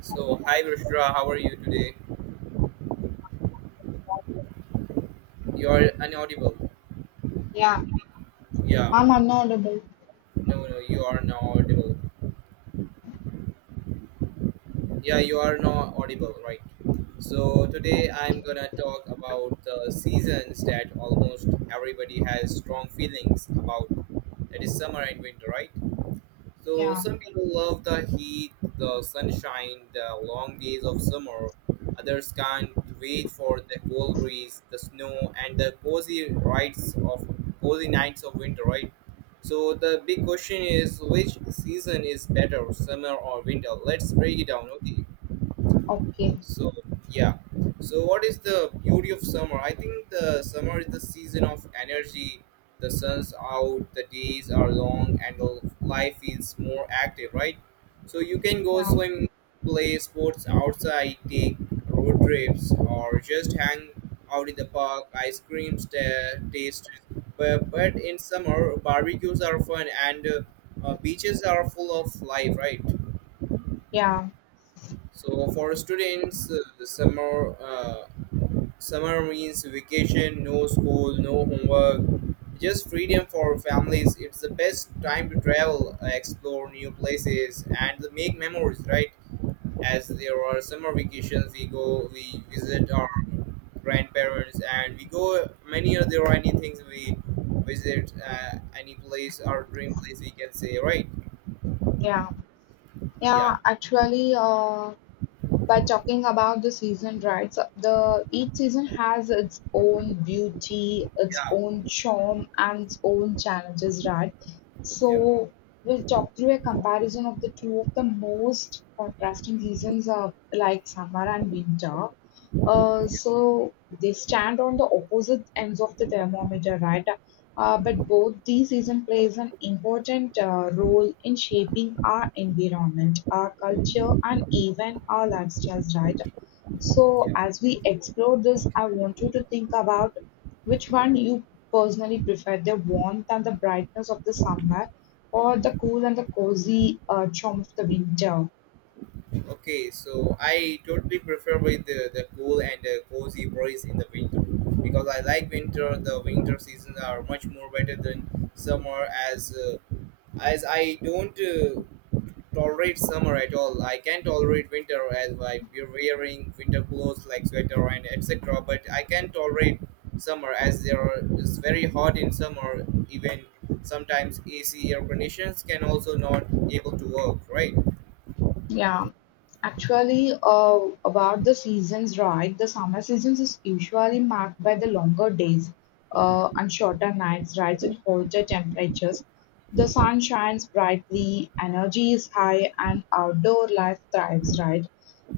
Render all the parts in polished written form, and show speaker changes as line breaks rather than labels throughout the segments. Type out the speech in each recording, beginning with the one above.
So, hi Rushra, how are you today? You are inaudible.
Yeah,
Yeah,
I'm unaudable.
no, no, you are not audible. Yeah, you are not audible, right? So, today I'm gonna talk about the seasons that almost everybody has strong feelings about. That is summer and winter, right? So
Yeah,
some people love the heat, the sunshine, the long days of summer. Others can't wait for the cold breeze, the snow, and the cozy nights of winter, right? So the big question is which season is better, summer or winter? Let's break it down, okay?
okay.
So yeah. So what is the beauty of summer? I think the summer is the season of energy. The sun's out, the days are long, and the life is more active, right? So you can go
Yeah,
swim, play sports outside, take road trips, or just hang out in the park. Ice cream ta- taste, but in summer barbecues are fun and beaches are full of life, right?
yeah,
So for students, the summer means vacation, no school, no homework, just freedom for families. It's the best time to travel, explore new places, and make memories, right? As there are summer vacations, we visit our grandparents, and we go many other there are any things we visit, any place, our dream place, we can say, right?
yeah,
Yeah,
yeah. Actually, by talking about the season, right? So the each season has its own beauty, its
yeah,
own charm, and its own challenges, right?
yeah,
So we'll talk through a comparison of the two of the most contrasting seasons, like summer and winter. So they stand on the opposite ends of the thermometer, right? But both these seasons plays an important role in shaping our environment, our culture, and even our lifestyles, right? So,
yeah.
as we explore this, I want you to think about which one you personally prefer, the warmth and the brightness of the summer, or the cool and the cozy charm of the winter.
Okay, so I totally prefer with the cool and cozy breeze in the winter because I like winter. The winter seasons are much more better than summer as I don't tolerate summer at all. I can tolerate winter as like we're wearing winter clothes like sweater and etc. But I can tolerate summer as there are, it's very hot in summer. Even sometimes AC air conditions can also not able to work. Right?
Yeah, actually, about the seasons, right? The summer seasons is usually marked by the longer days, and shorter nights, right, and hotter temperatures. The sun shines brightly, energy is high, and outdoor life thrives, right?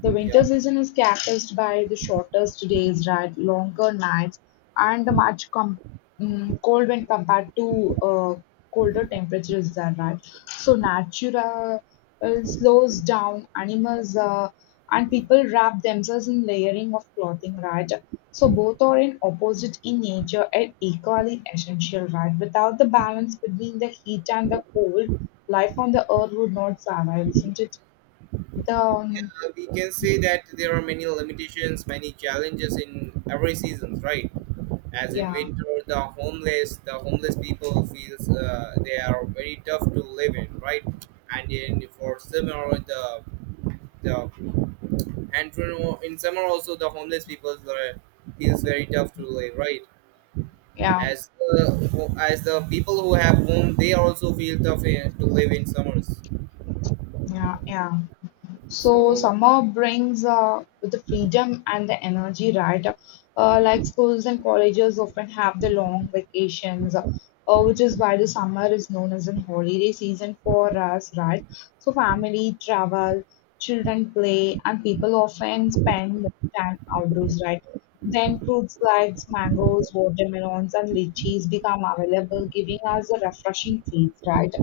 The
Yeah.
winter season is characterized by the shortest days, right, longer nights, and the cold when compared to colder temperatures, there, right? So natural slows down animals, and people wrap themselves in layering of clothing, right? So both are in opposite in nature and equally essential, right? Without the balance between the heat and the cold, life on the earth would not survive, isn't it? The
We can say that there are many limitations, many challenges in every seasons, right? As in
yeah
winter, the homeless people feels they are very tough to live in, right? And in for summer, the in summer also the homeless people are, feels very tough to live, right?
yeah
As the people who have home, they also feel tough in, to live in summers.
yeah yeah So
So
summer brings the freedom and the energy, right? Like schools and colleges often have the long vacations, which is why the summer is known as a holiday season for us, right? So family travel, children play, and people often spend more time outdoors, right? Then fruits like mangoes, watermelons, and lychees become available, giving us a refreshing feels, right?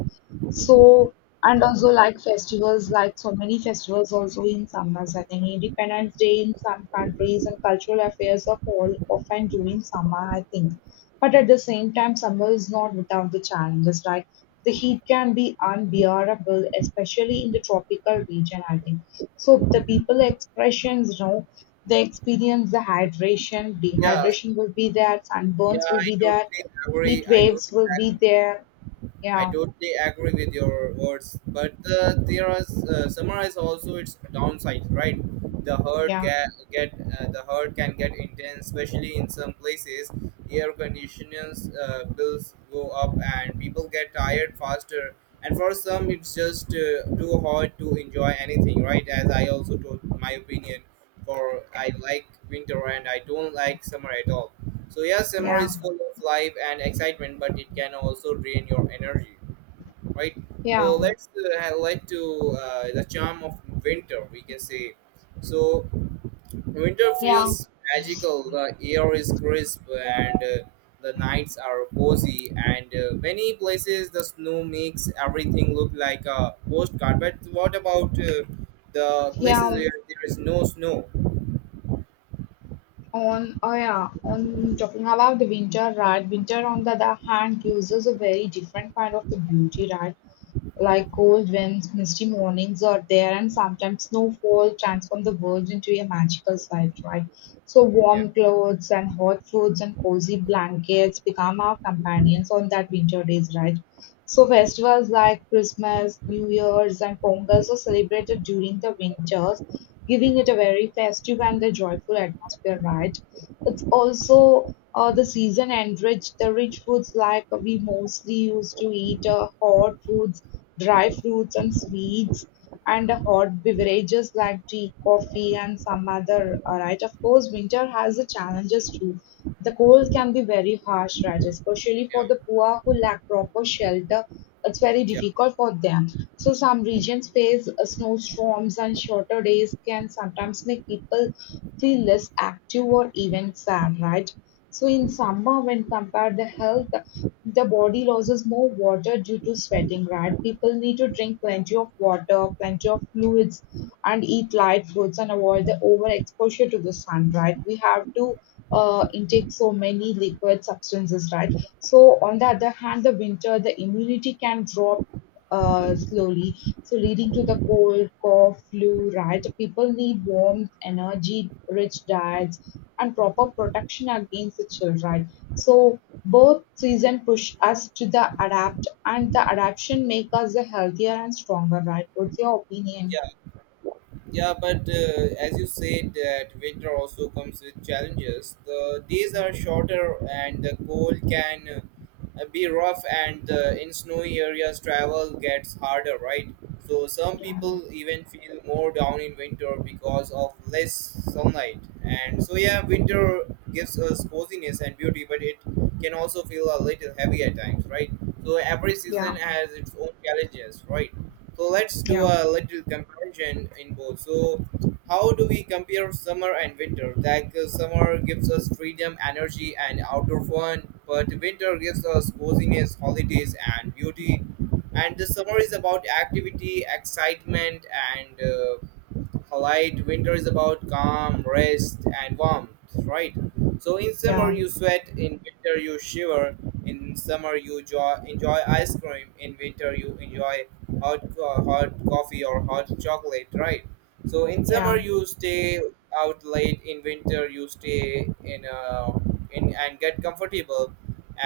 So and also like festivals, like so many festivals also in summers. I think Independence Day in some countries and cultural affairs are all often during summer, I think. But at the same time, summer is not without the challenges, right? The heat can be unbearable, especially in the tropical region, I think. So the people expressions, you know, they experience the hydration,
yeah,
dehydration will be there,
yeah,
sunburns will be there, heat waves will be
agree
there.
I
Yeah,
totally agree with your words, but there are summarize also its downsides, right? The herd
yeah,
get, get uh, the herd can get intense, especially in some places. Air conditioners bills go up, and people get tired faster. And for some, it's just too hard to enjoy anything, right? As I also told my opinion, for I like winter and I don't like summer at all. So yes, summer
yeah,
is full of life and excitement, but it can also drain your energy, right? So
yeah.
let's highlight to the charm of winter. We can say, so Winter
Yeah,
feels magical. The air is crisp and the nights are cozy. And many places the snow makes everything look like a postcard. But what about the places
yeah,
where there is no snow?
on, oh yeah, on talking about the winter, right? Winter, on the other hand, gives us a very different kind of the beauty, right? Like cold winds, misty mornings are there, and sometimes snowfall transform the world into a magical sight, right? So
Yeah,
warm clothes and hot foods and cozy blankets become our companions on that winter days, right? So festivals like Christmas, New Year's, and Pongal are celebrated during the winter, giving it a very festive and a joyful atmosphere, right? It's also the season and rich, the rich foods like we mostly used to eat hot foods, dry fruits and sweets, and hot beverages like tea, coffee, and some other, right? Of course, winter has the challenges too. The cold can be very harsh, right? Especially
yeah,
for the poor who lack proper shelter, it's very
yeah,
difficult for them. So some regions face snowstorms, and shorter days can sometimes make people feel less active or even sad, right? So in summer, when compared the health, the body loses more water due to sweating, right? People need to drink
yeah,
plenty of water, plenty of fluids, and eat light foods and avoid the overexposure to the sun, right? We have to intake so many liquid substances, right? So, on the other hand, the winter, the immunity can drop slowly, so leading to the cold, cough, flu, right? So, people need warmth, energy, rich diets, and proper protection against the chill, right? So both season push us to the adapt, and the adaptation make us the healthier and stronger, right? What's your opinion?
yeah. Yeah, but as you said, that winter also comes with challenges. The days are shorter, and the cold can be rough, and in snowy areas, travel gets harder, right? So some people even feel more down in winter because of less sunlight. And so yeah, winter gives us coziness and beauty, but it can also feel a little heavy at times, right? So every season
Yeah,
has its own challenges, right? So let's do
yeah,
a little comparison in both. So how do we compare summer and winter? Like summer gives us freedom, energy, and outdoor fun, but winter gives us coziness, holidays, and beauty. And the summer is about activity, excitement, and polite winter is about calm rest and warmth, right? So in summer
Yeah,
you sweat, in winter you shiver. In summer you enjoy ice cream, in winter you enjoy hot coffee or hot chocolate, right? So in
yeah,
summer you stay out late, in winter you stay in and get comfortable.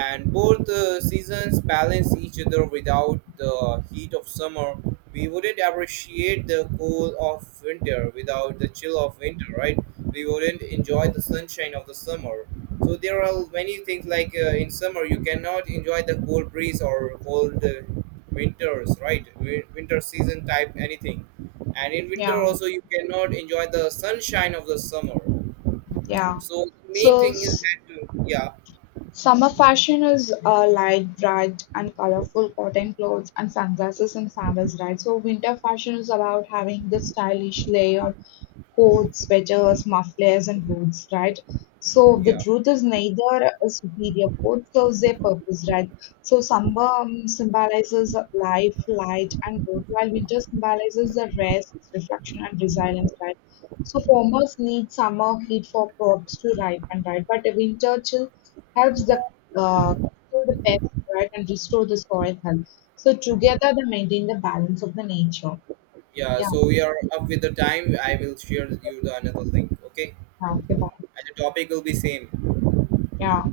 And both seasons balance each other. Without the heat of summer we wouldn't appreciate the cool of winter, without the chill of winter, right? We wouldn't enjoy the sunshine of the summer. So there are many things like in summer you cannot enjoy the cold breeze or cold winters, right? Wi- Winter season type anything, and in winter
yeah,
also you cannot enjoy the sunshine of the summer.
yeah.
So the main
So
thing is that
summer fashion is light, bright, and colorful cotton clothes and sunglasses and sandals, right? So winter fashion is about having the stylish layered coats, sweaters, mufflers, and boots, right? So the
yeah,
truth is neither is superior. Both serves their purpose, right? So summer symbolizes life, light, and growth, while winter symbolizes the rest, reflection, and resilience, right? So farmers need summer heat for crops to ripen, right? But a winter chill helps the uh, kill the pests, right, and restore the soil health. So together they maintain the balance of the nature.
yeah.
Yeah,
So we are up with the time. I will share with you the another link. Okay,
yeah, okay, bye.
and the topic will be same.
Yeah.